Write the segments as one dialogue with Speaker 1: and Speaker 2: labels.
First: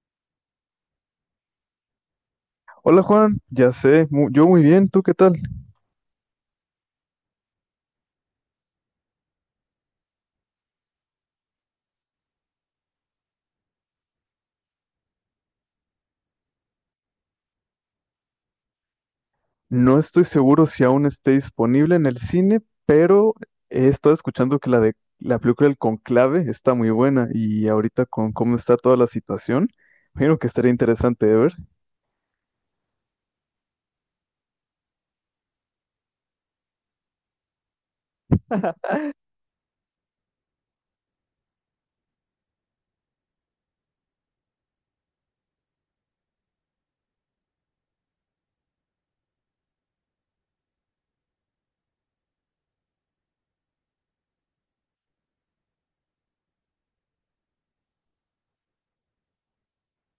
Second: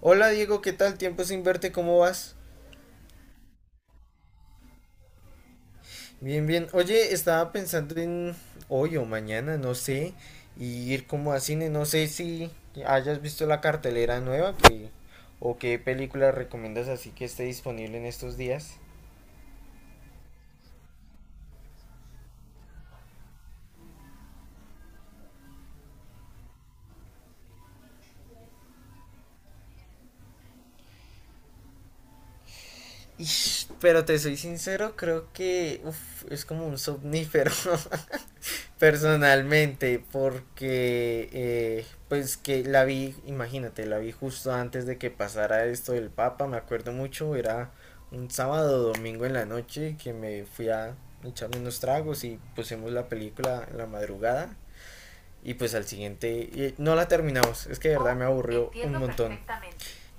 Speaker 1: Hola Diego, ¿qué tal? Tiempo sin verte, ¿cómo vas?
Speaker 2: Hola Juan, ya sé, yo muy bien, ¿tú qué tal?
Speaker 1: Bien, bien. Oye, estaba pensando en hoy o mañana, no sé, y ir como a cine, no sé si hayas visto la cartelera nueva que, o qué película recomiendas así que esté disponible en estos días.
Speaker 2: No estoy seguro si aún esté disponible en el cine, pero he estado escuchando que la película El Conclave está muy buena y ahorita con cómo está toda la situación, creo que estaría interesante de ver.
Speaker 1: Ish, pero te soy sincero, creo que uf, es como un somnífero. Personalmente porque pues que la vi, imagínate, la vi justo antes de que pasara esto del Papa, me acuerdo mucho, era un sábado o domingo en la noche que me fui a echarme unos tragos y pusimos la película en la madrugada y pues al siguiente y no la terminamos, es que de verdad me aburrió un montón.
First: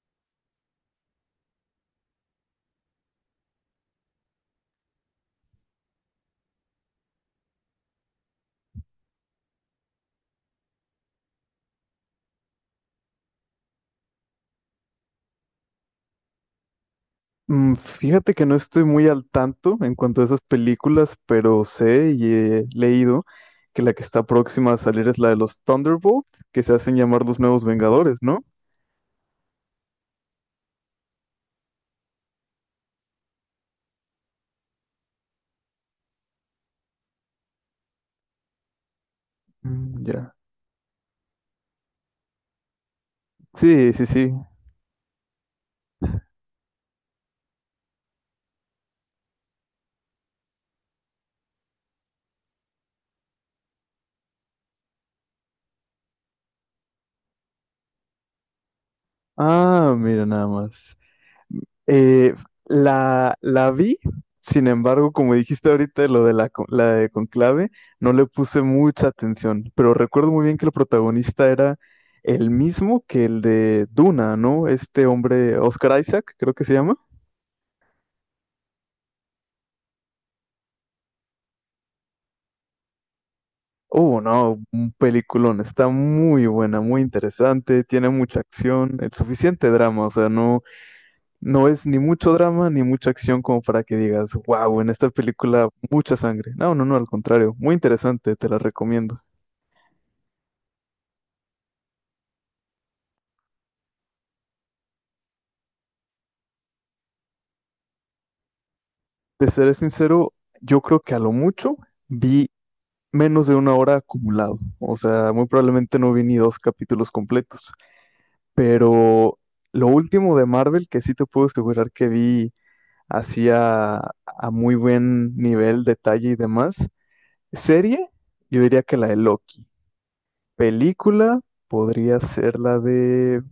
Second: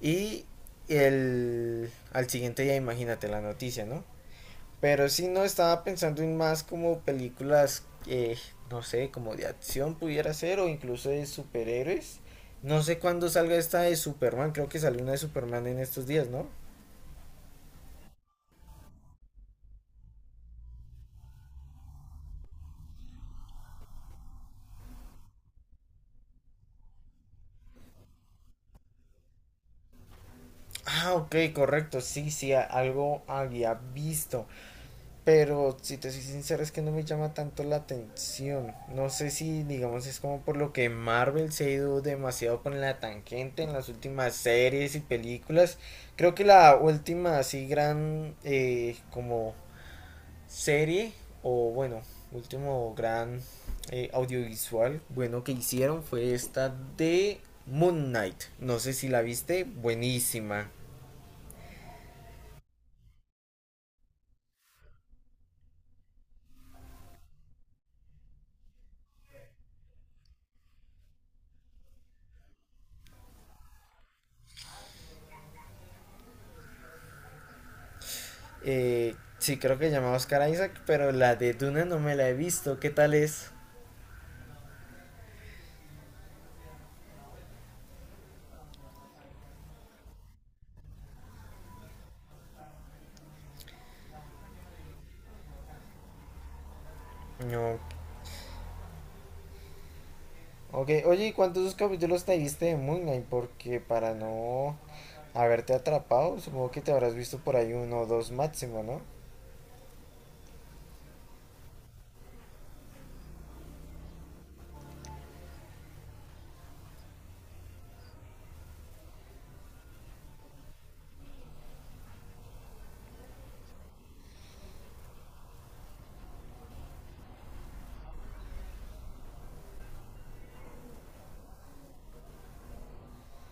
Speaker 1: Y el al siguiente día imagínate la noticia, ¿no? Pero sí, no estaba pensando en más como películas, no sé, como de acción pudiera ser o incluso de superhéroes. No sé cuándo salga esta de Superman, creo que salió una de Superman en estos días, ¿no?
Speaker 2: Fíjate que no estoy muy al tanto en cuanto a esas películas, pero sé y he leído que la que está próxima a salir es la de los Thunderbolts, que se hacen llamar los nuevos Vengadores, ¿no?
Speaker 1: Ah, ok, correcto, sí, sí, algo había visto. Pero si te soy sincero es que no me llama tanto la atención. No sé si,
Speaker 2: Mm,
Speaker 1: digamos, es
Speaker 2: ya.
Speaker 1: como por lo que Marvel se ha ido demasiado con la tangente en las
Speaker 2: Sí, sí, sí.
Speaker 1: últimas series y películas. Creo que la última así gran como serie o bueno, último gran audiovisual bueno que hicieron fue esta de Moon Knight. No sé si la viste,
Speaker 2: Ah, mira nada
Speaker 1: buenísima.
Speaker 2: más. Eh, la vi, sin embargo, como dijiste ahorita, lo de la de Conclave, no le puse mucha atención, pero recuerdo muy bien que el protagonista era el mismo que el de Duna, ¿no? Este hombre, Oscar Isaac, creo que se llama.
Speaker 1: Sí, creo que se llama Oscar Isaac, pero la de Duna no me la he visto. ¿Qué tal es?
Speaker 2: Oh, no, un peliculón, está muy buena, muy interesante, tiene mucha acción, el suficiente drama, o sea, no, no es ni mucho drama ni mucha acción como para que digas, wow, en esta película mucha sangre. No, no, no, al contrario, muy
Speaker 1: No.
Speaker 2: interesante, te la recomiendo.
Speaker 1: Ok, oye, ¿y cuántos capítulos te viste de Moon Knight? Porque para no haberte atrapado, supongo que te habrás visto por ahí uno o dos máximo, ¿no?
Speaker 2: De seré sincero, yo creo que a lo mucho vi menos de una hora acumulado. O sea, muy probablemente no vi ni dos capítulos completos. Pero lo último de Marvel, que sí te puedo asegurar que vi hacía a muy buen nivel, detalle y demás. Serie, yo diría que la de Loki. Película podría ser la de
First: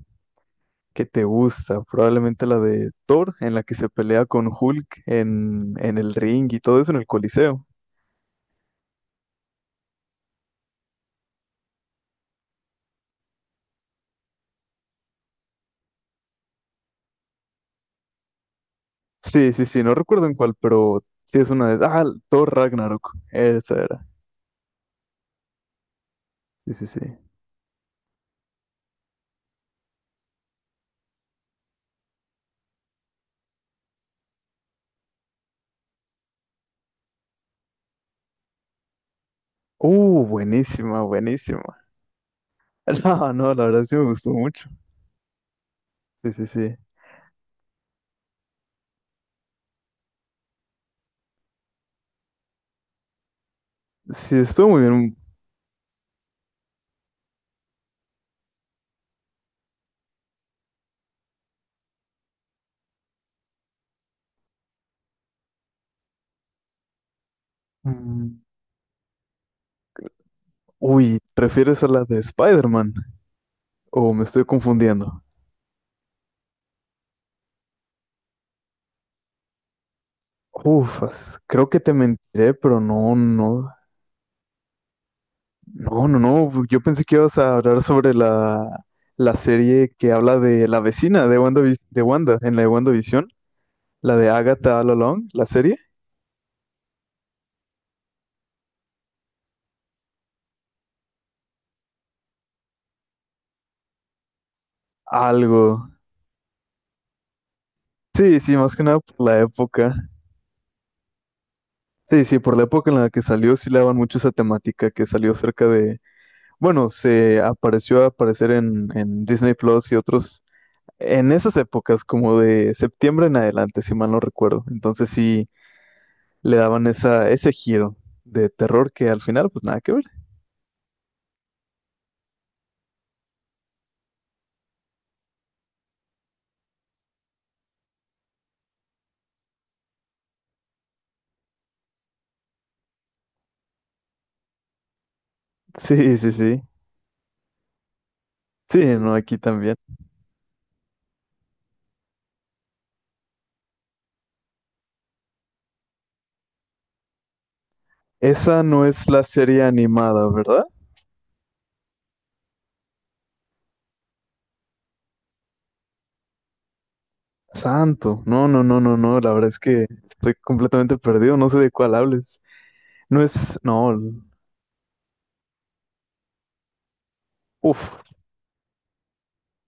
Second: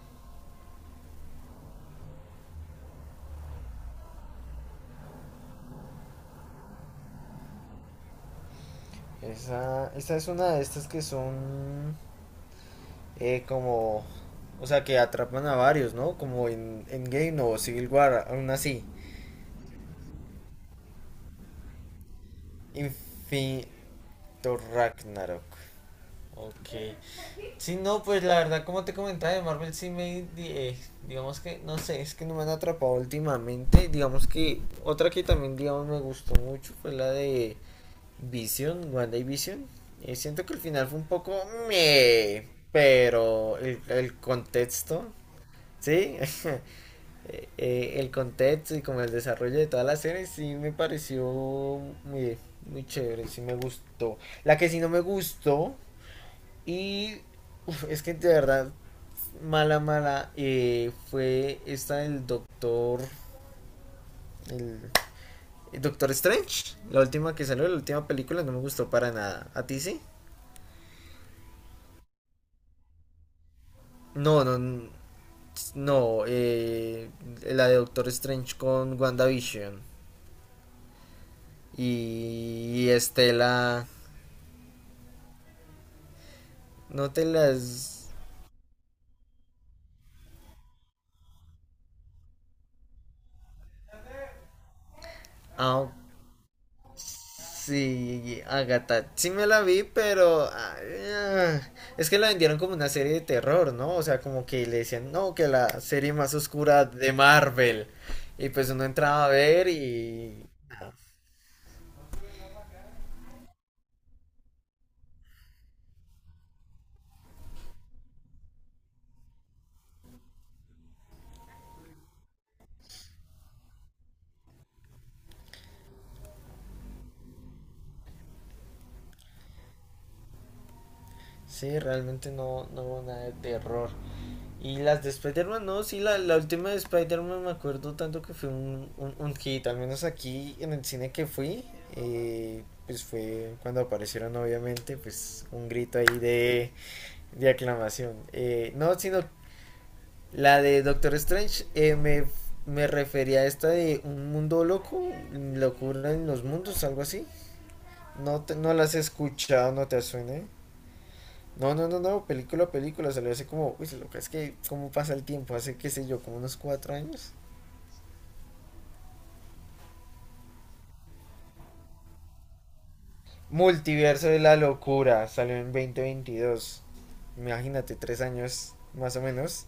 Speaker 2: ¿qué te gusta? Probablemente la de Thor, en la que se pelea con Hulk en el ring y todo eso en el Coliseo.
Speaker 1: Esa es una de estas que son como... O sea, que atrapan a varios, ¿no? Como en Game o Civil War, aún así.
Speaker 2: Sí, sí, sí, no recuerdo en cuál, pero sí es una de... ah, Thor Ragnarok, esa
Speaker 1: Infinito
Speaker 2: era.
Speaker 1: Ragnarok.
Speaker 2: Sí, sí,
Speaker 1: Ok.
Speaker 2: sí.
Speaker 1: Sí, no, pues la verdad, como te comentaba, de Marvel sí me, digamos que, no sé, es que no me han atrapado últimamente. Digamos que otra que también, digamos, me gustó mucho fue la de Vision, WandaVision. Siento que el final fue
Speaker 2: Buenísima,
Speaker 1: un poco,
Speaker 2: buenísima.
Speaker 1: meh,
Speaker 2: No, no,
Speaker 1: pero
Speaker 2: la
Speaker 1: el,
Speaker 2: verdad sí me
Speaker 1: el
Speaker 2: gustó mucho.
Speaker 1: contexto, ¿sí?
Speaker 2: Sí, sí, sí.
Speaker 1: El contexto y como el desarrollo de toda la serie sí me pareció muy, muy chévere, sí me gustó.
Speaker 2: Sí,
Speaker 1: La que
Speaker 2: estuvo
Speaker 1: sí
Speaker 2: muy
Speaker 1: no me
Speaker 2: bien.
Speaker 1: gustó y uf, es que de verdad mala, mala, fue esta del Doctor. El, el Doctor Strange. La última que salió, la última
Speaker 2: Mm,
Speaker 1: película, no me gustó para nada. ¿A ti sí?
Speaker 2: Uy, ¿prefieres a la de Spider-Man? ¿O me
Speaker 1: No,
Speaker 2: estoy
Speaker 1: no.
Speaker 2: confundiendo?
Speaker 1: No, la de Doctor Strange con WandaVision.
Speaker 2: Ufas, creo que te mentiré,
Speaker 1: Y,
Speaker 2: pero
Speaker 1: y
Speaker 2: no, no.
Speaker 1: Estela.
Speaker 2: No, no, no, yo pensé
Speaker 1: No
Speaker 2: que
Speaker 1: te
Speaker 2: ibas a hablar
Speaker 1: las.
Speaker 2: sobre la serie que habla de la vecina de Wanda, en la de WandaVision, la de Agatha All Along, la serie.
Speaker 1: Ah, sí, Agatha, sí me la vi, pero ah, es que la vendieron como una serie de terror, ¿no? O sea, como que le decían, no, que
Speaker 2: Algo.
Speaker 1: la serie más oscura de Marvel.
Speaker 2: Sí,
Speaker 1: Y
Speaker 2: sí,
Speaker 1: pues
Speaker 2: más que
Speaker 1: uno
Speaker 2: nada por
Speaker 1: entraba a
Speaker 2: la
Speaker 1: ver
Speaker 2: época.
Speaker 1: y
Speaker 2: Sí, sí, por la época en la que salió, sí le daban mucho esa temática que salió cerca de, bueno, se apareció a aparecer en Disney Plus y otros, en esas épocas, como de septiembre en adelante, si mal no recuerdo. Entonces sí, le daban ese giro de terror que al final, pues nada que ver.
Speaker 1: sí, realmente no, no hubo nada de terror. Y las de Spider-Man, no, sí, la última de Spider-Man me acuerdo tanto que fue un, un hit, al menos aquí en el cine que fui, pues fue cuando aparecieron obviamente, pues un grito
Speaker 2: Sí,
Speaker 1: ahí
Speaker 2: sí, sí.
Speaker 1: de aclamación.
Speaker 2: Sí,
Speaker 1: No,
Speaker 2: no,
Speaker 1: sino
Speaker 2: aquí también.
Speaker 1: la de Doctor Strange me refería a esta de un mundo loco, locura en los mundos, algo así. No,
Speaker 2: Esa
Speaker 1: no
Speaker 2: no
Speaker 1: la has
Speaker 2: es la serie
Speaker 1: escuchado, no te
Speaker 2: animada,
Speaker 1: suene.
Speaker 2: ¿verdad?
Speaker 1: No, no, no, no, película película, salió hace como, uy, loca, es que cómo pasa el tiempo, hace qué sé yo, como unos 4 años.
Speaker 2: Santo. No, no, no, no, no. La verdad es que estoy completamente perdido. No sé de cuál hables. No es. No.
Speaker 1: Multiverso de la locura, salió en 2022.
Speaker 2: Uf.
Speaker 1: Imagínate, 3 años más o menos.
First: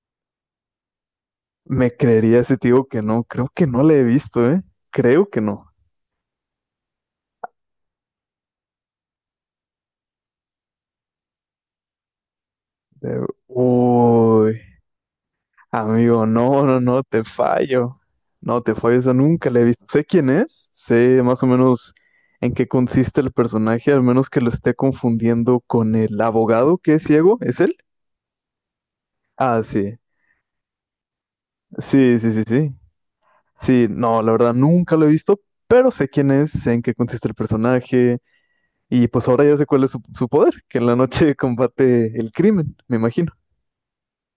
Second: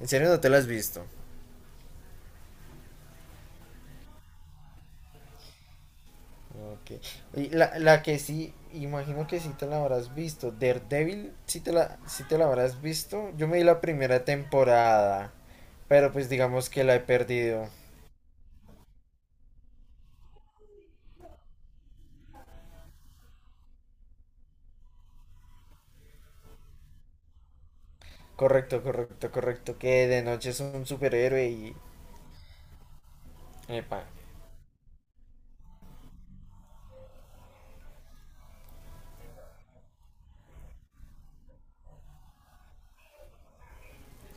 Speaker 1: ¿En serio no te lo has visto?
Speaker 2: Me creería ese tío que no. Creo que no la he visto, ¿eh? Creo que no.
Speaker 1: Ok. Y la que sí, imagino que sí te la habrás visto. Daredevil, sí te la habrás
Speaker 2: Eh,
Speaker 1: visto. Yo me di la primera
Speaker 2: Uy.
Speaker 1: temporada, pero
Speaker 2: Amigo,
Speaker 1: pues
Speaker 2: no,
Speaker 1: digamos
Speaker 2: no,
Speaker 1: que la he
Speaker 2: no, te
Speaker 1: perdido.
Speaker 2: fallo. No, te fallo, esa nunca la he visto. Sé quién es, sé más o menos en qué consiste el personaje, al menos que lo esté confundiendo con el abogado que es ciego, ¿es él?
Speaker 1: Correcto, correcto,
Speaker 2: Ah,
Speaker 1: correcto.
Speaker 2: sí.
Speaker 1: Que de noche es un superhéroe y...
Speaker 2: Sí, sí, sí, sí. Sí,
Speaker 1: Epa.
Speaker 2: no, la verdad nunca lo he visto, pero sé quién es, sé en qué consiste el personaje, y pues ahora ya sé cuál es su poder, que en la noche combate el crimen, me imagino.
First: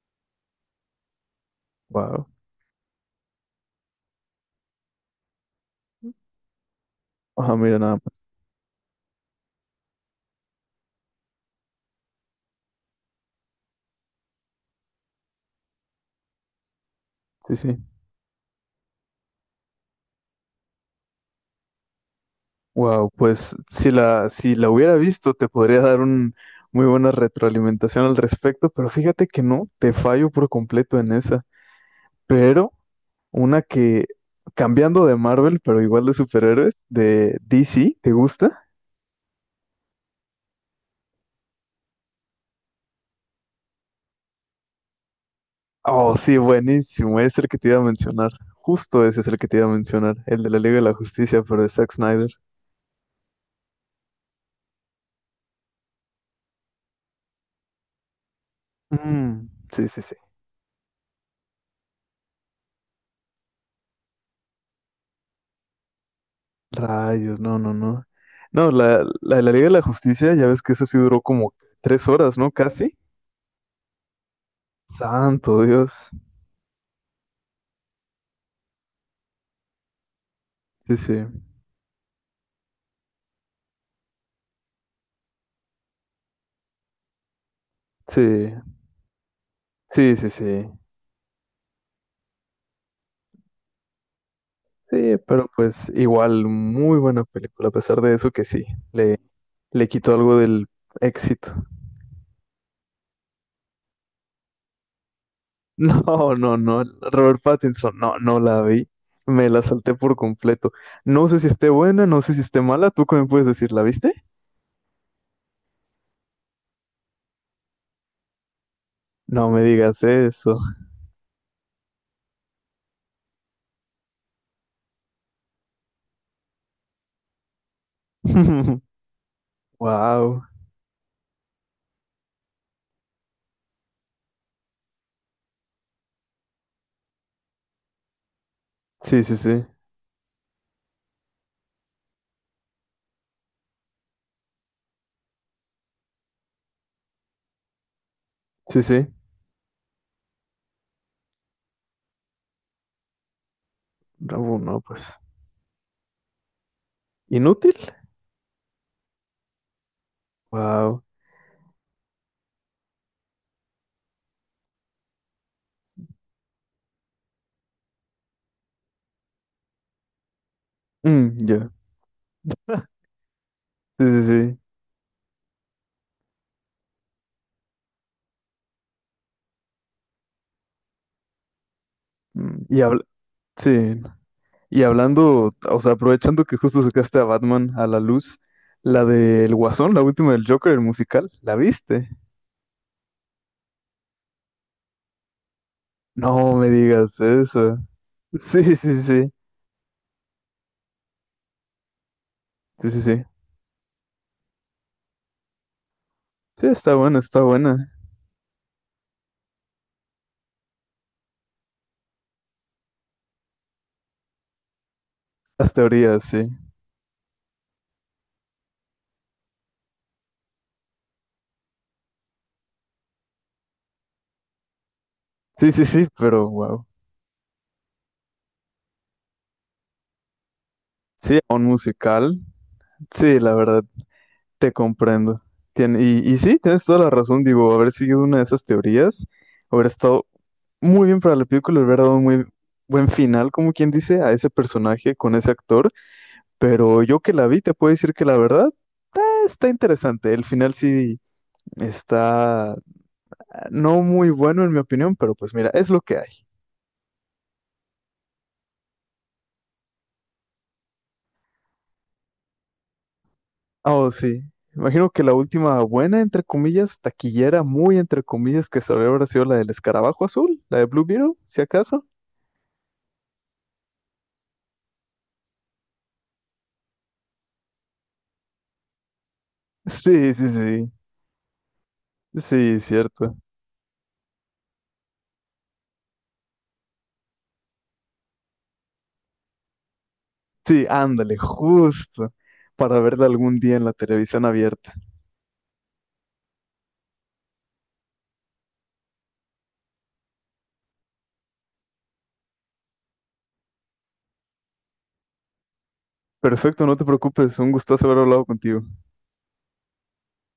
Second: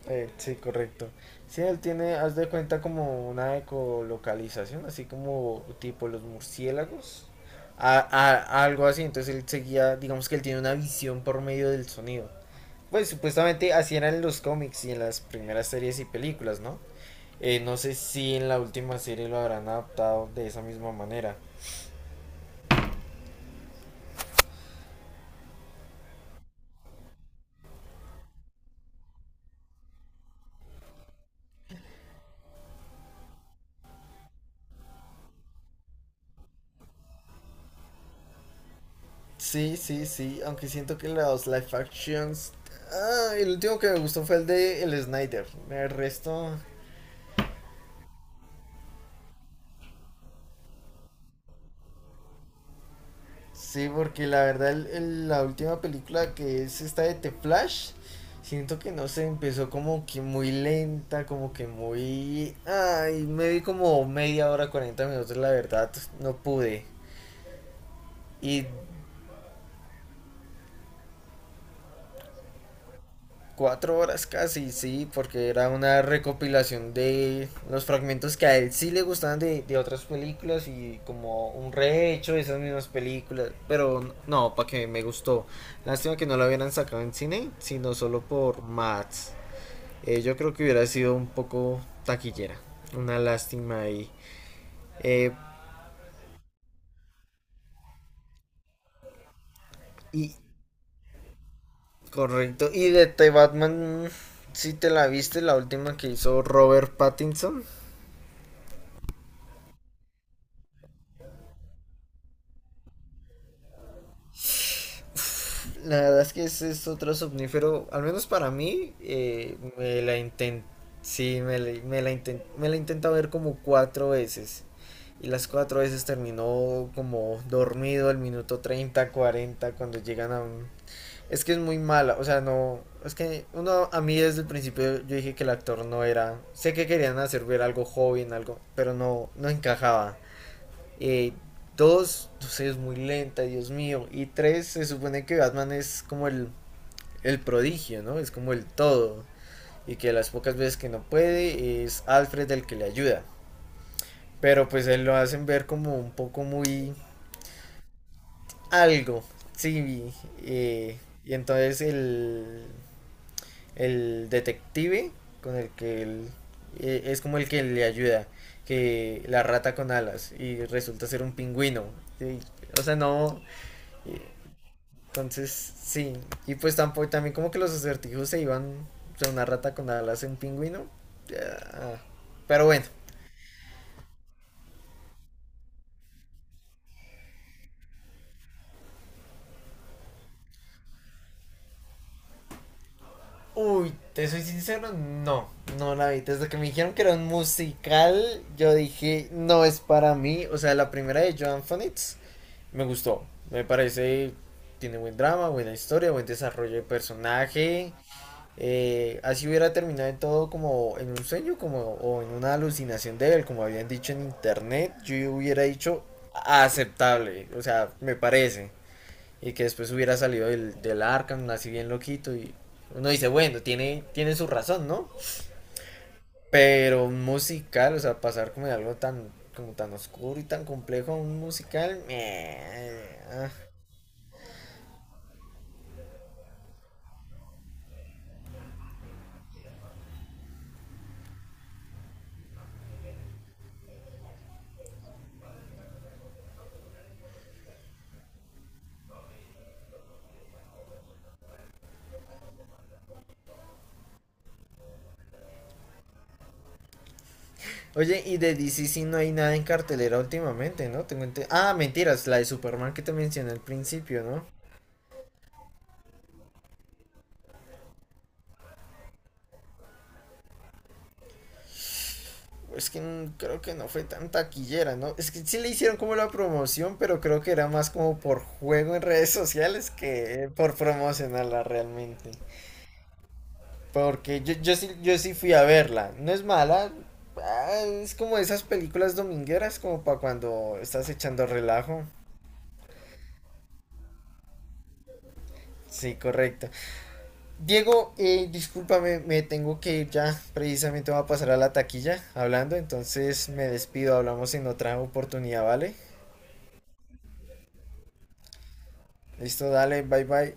Speaker 1: Sí, correcto. Sí, él tiene,
Speaker 2: Wow.
Speaker 1: haz de cuenta como una ecolocalización, así como tipo los murciélagos,
Speaker 2: Ah, mira, nada más.
Speaker 1: algo así. Entonces él seguía, digamos que él tiene una visión por medio del sonido. Pues supuestamente así eran en los cómics y en las primeras series y películas, ¿no?
Speaker 2: Sí,
Speaker 1: No
Speaker 2: sí.
Speaker 1: sé si en la última serie lo habrán adaptado de esa misma manera.
Speaker 2: Wow, pues si la hubiera visto, te podría dar un muy buena retroalimentación al respecto, pero fíjate que no, te fallo por completo en esa. Pero una que, cambiando de Marvel, pero igual de superhéroes, de DC, ¿te gusta?
Speaker 1: Sí, sí, sí, aunque siento que los live actions... Ah, el último que me gustó fue el de el Snyder. El
Speaker 2: Oh, sí,
Speaker 1: resto...
Speaker 2: buenísimo, es el que te iba a mencionar. Justo ese es el que te iba a mencionar, el de la Liga de la Justicia, pero de Zack Snyder.
Speaker 1: Sí, porque la verdad la última película que es esta de The Flash, siento que no se
Speaker 2: Mm,
Speaker 1: empezó
Speaker 2: sí, sí,
Speaker 1: como
Speaker 2: sí.
Speaker 1: que muy lenta, como que muy... Ay, me vi como media hora, 40 minutos, la verdad, no pude.
Speaker 2: Rayos, no, no, no.
Speaker 1: Y
Speaker 2: No, la de la Liga de la Justicia, ya ves que esa sí duró como tres horas, ¿no? Casi.
Speaker 1: 4 horas casi, sí, porque
Speaker 2: Santo
Speaker 1: era una
Speaker 2: Dios.
Speaker 1: recopilación de los fragmentos que a él sí le gustaban de otras películas
Speaker 2: Sí,
Speaker 1: y
Speaker 2: sí.
Speaker 1: como un rehecho de esas mismas películas. Pero no, para que me gustó. Lástima que no lo hubieran sacado en cine, sino solo
Speaker 2: Sí,
Speaker 1: por Mats.
Speaker 2: sí, sí,
Speaker 1: Yo creo que
Speaker 2: sí.
Speaker 1: hubiera sido un poco taquillera. Una lástima ahí.
Speaker 2: Sí,
Speaker 1: Eh,
Speaker 2: pero pues igual, muy buena película, a pesar de eso que sí, le, le quitó
Speaker 1: y
Speaker 2: algo del éxito.
Speaker 1: correcto. Y de The Batman, si ¿sí te la viste, la última que
Speaker 2: No,
Speaker 1: hizo
Speaker 2: no, no,
Speaker 1: Robert
Speaker 2: Robert
Speaker 1: Pattinson?
Speaker 2: Pattinson, no, no la vi, me la salté por completo. No sé si esté buena, no sé si esté mala, ¿tú qué me puedes decir? ¿La viste?
Speaker 1: La verdad es que ese es otro somnífero, al menos para mí,
Speaker 2: No me digas eso.
Speaker 1: sí, me la intenta ver como 4 veces. Y las 4 veces terminó como dormido el minuto 30 40 cuando llegan a
Speaker 2: Wow.
Speaker 1: un... Es que es muy mala, o sea, no... Es que uno, a mí desde el principio yo dije que el actor no era... Sé que querían hacer ver algo joven, algo, pero
Speaker 2: Sí,
Speaker 1: no,
Speaker 2: sí,
Speaker 1: no
Speaker 2: sí,
Speaker 1: encajaba. Eh, Dos, no sé, es muy lenta, Dios mío. Y tres, se supone que Batman es como el prodigio, ¿no? Es como el
Speaker 2: sí, sí.
Speaker 1: todo. Y que las pocas veces que no puede es Alfred el que le ayuda.
Speaker 2: No,
Speaker 1: Pero
Speaker 2: no,
Speaker 1: pues él
Speaker 2: pues.
Speaker 1: lo hacen ver como un poco muy
Speaker 2: ¿Inútil?
Speaker 1: algo. Sí, eh,
Speaker 2: Wow.
Speaker 1: y entonces el detective con el que él es como el que le ayuda, que la rata con alas y resulta ser un
Speaker 2: Mm, ya.
Speaker 1: pingüino. Y, o sea, no,
Speaker 2: Sí, sí, sí.
Speaker 1: entonces, sí. Y pues tampoco, también como que los acertijos se iban o sea, una rata con alas en un pingüino. Ya.
Speaker 2: Mm,
Speaker 1: Pero
Speaker 2: Y
Speaker 1: bueno.
Speaker 2: habl- sí, y hablando, o sea, aprovechando que justo sacaste a Batman a la luz, la del Guasón, la última del Joker, el musical, ¿la viste?
Speaker 1: Uy, te soy sincero, no, no la vi. Desde
Speaker 2: No
Speaker 1: que me
Speaker 2: me
Speaker 1: dijeron que era
Speaker 2: digas
Speaker 1: un
Speaker 2: eso.
Speaker 1: musical,
Speaker 2: Sí,
Speaker 1: yo
Speaker 2: sí, sí,
Speaker 1: dije,
Speaker 2: sí,
Speaker 1: no es para mí. O sea, la primera de Joan Fonitz me
Speaker 2: sí, sí, sí.
Speaker 1: gustó. Me parece, tiene buen drama, buena historia, buen
Speaker 2: Sí,
Speaker 1: desarrollo de
Speaker 2: está buena, está buena.
Speaker 1: personaje. Así hubiera terminado en todo como en un sueño como, o en una alucinación de él, como habían dicho en internet, yo hubiera
Speaker 2: Las
Speaker 1: dicho
Speaker 2: teorías, sí.
Speaker 1: aceptable, o sea, me parece. Y que después hubiera salido del Arkham, así bien loquito. Y uno dice, bueno, tiene su razón, ¿no?
Speaker 2: Sí, sí, sí, pero wow.
Speaker 1: Pero un musical, o sea, pasar como de algo tan, como tan oscuro y tan complejo a
Speaker 2: Sí,
Speaker 1: un
Speaker 2: un
Speaker 1: musical,
Speaker 2: musical.
Speaker 1: meh.
Speaker 2: Sí,
Speaker 1: ah,
Speaker 2: la verdad. Te comprendo. Y, y sí, tienes toda la razón, digo, haber seguido una de esas teorías, haber estado muy bien para la película, le hubiera dado un muy buen final, como quien dice, a ese personaje con ese actor, pero yo que la vi te puedo decir que la verdad está interesante, el final sí está no muy bueno en mi opinión, pero pues mira, es lo que hay.
Speaker 1: Oye, y de DC sí no hay nada en cartelera últimamente, ¿no? Ah, mentiras, la de Superman que te mencioné al
Speaker 2: Oh,
Speaker 1: principio,
Speaker 2: sí.
Speaker 1: ¿no?
Speaker 2: Imagino que la última buena, entre comillas, taquillera, muy entre comillas, que salió habrá sido la del escarabajo azul, la de Blue Beetle, si acaso.
Speaker 1: Es que creo que no fue tan taquillera, ¿no? Es que sí le hicieron como la promoción, pero creo que era más como por juego en redes sociales
Speaker 2: Sí, sí,
Speaker 1: que por
Speaker 2: sí.
Speaker 1: promocionarla realmente.
Speaker 2: Sí, cierto.
Speaker 1: Porque yo sí fui a verla. No es mala. Es como esas películas domingueras, como para cuando
Speaker 2: Sí,
Speaker 1: estás
Speaker 2: ándale,
Speaker 1: echando relajo.
Speaker 2: justo, para verla algún día en la televisión abierta.
Speaker 1: Sí, correcto. Diego, discúlpame, me tengo que ir ya. Precisamente voy a pasar a la taquilla hablando, entonces me despido. Hablamos en otra oportunidad, ¿vale?
Speaker 2: Perfecto, no te preocupes, un gustazo haber hablado contigo.
Speaker 1: Listo, dale, bye bye.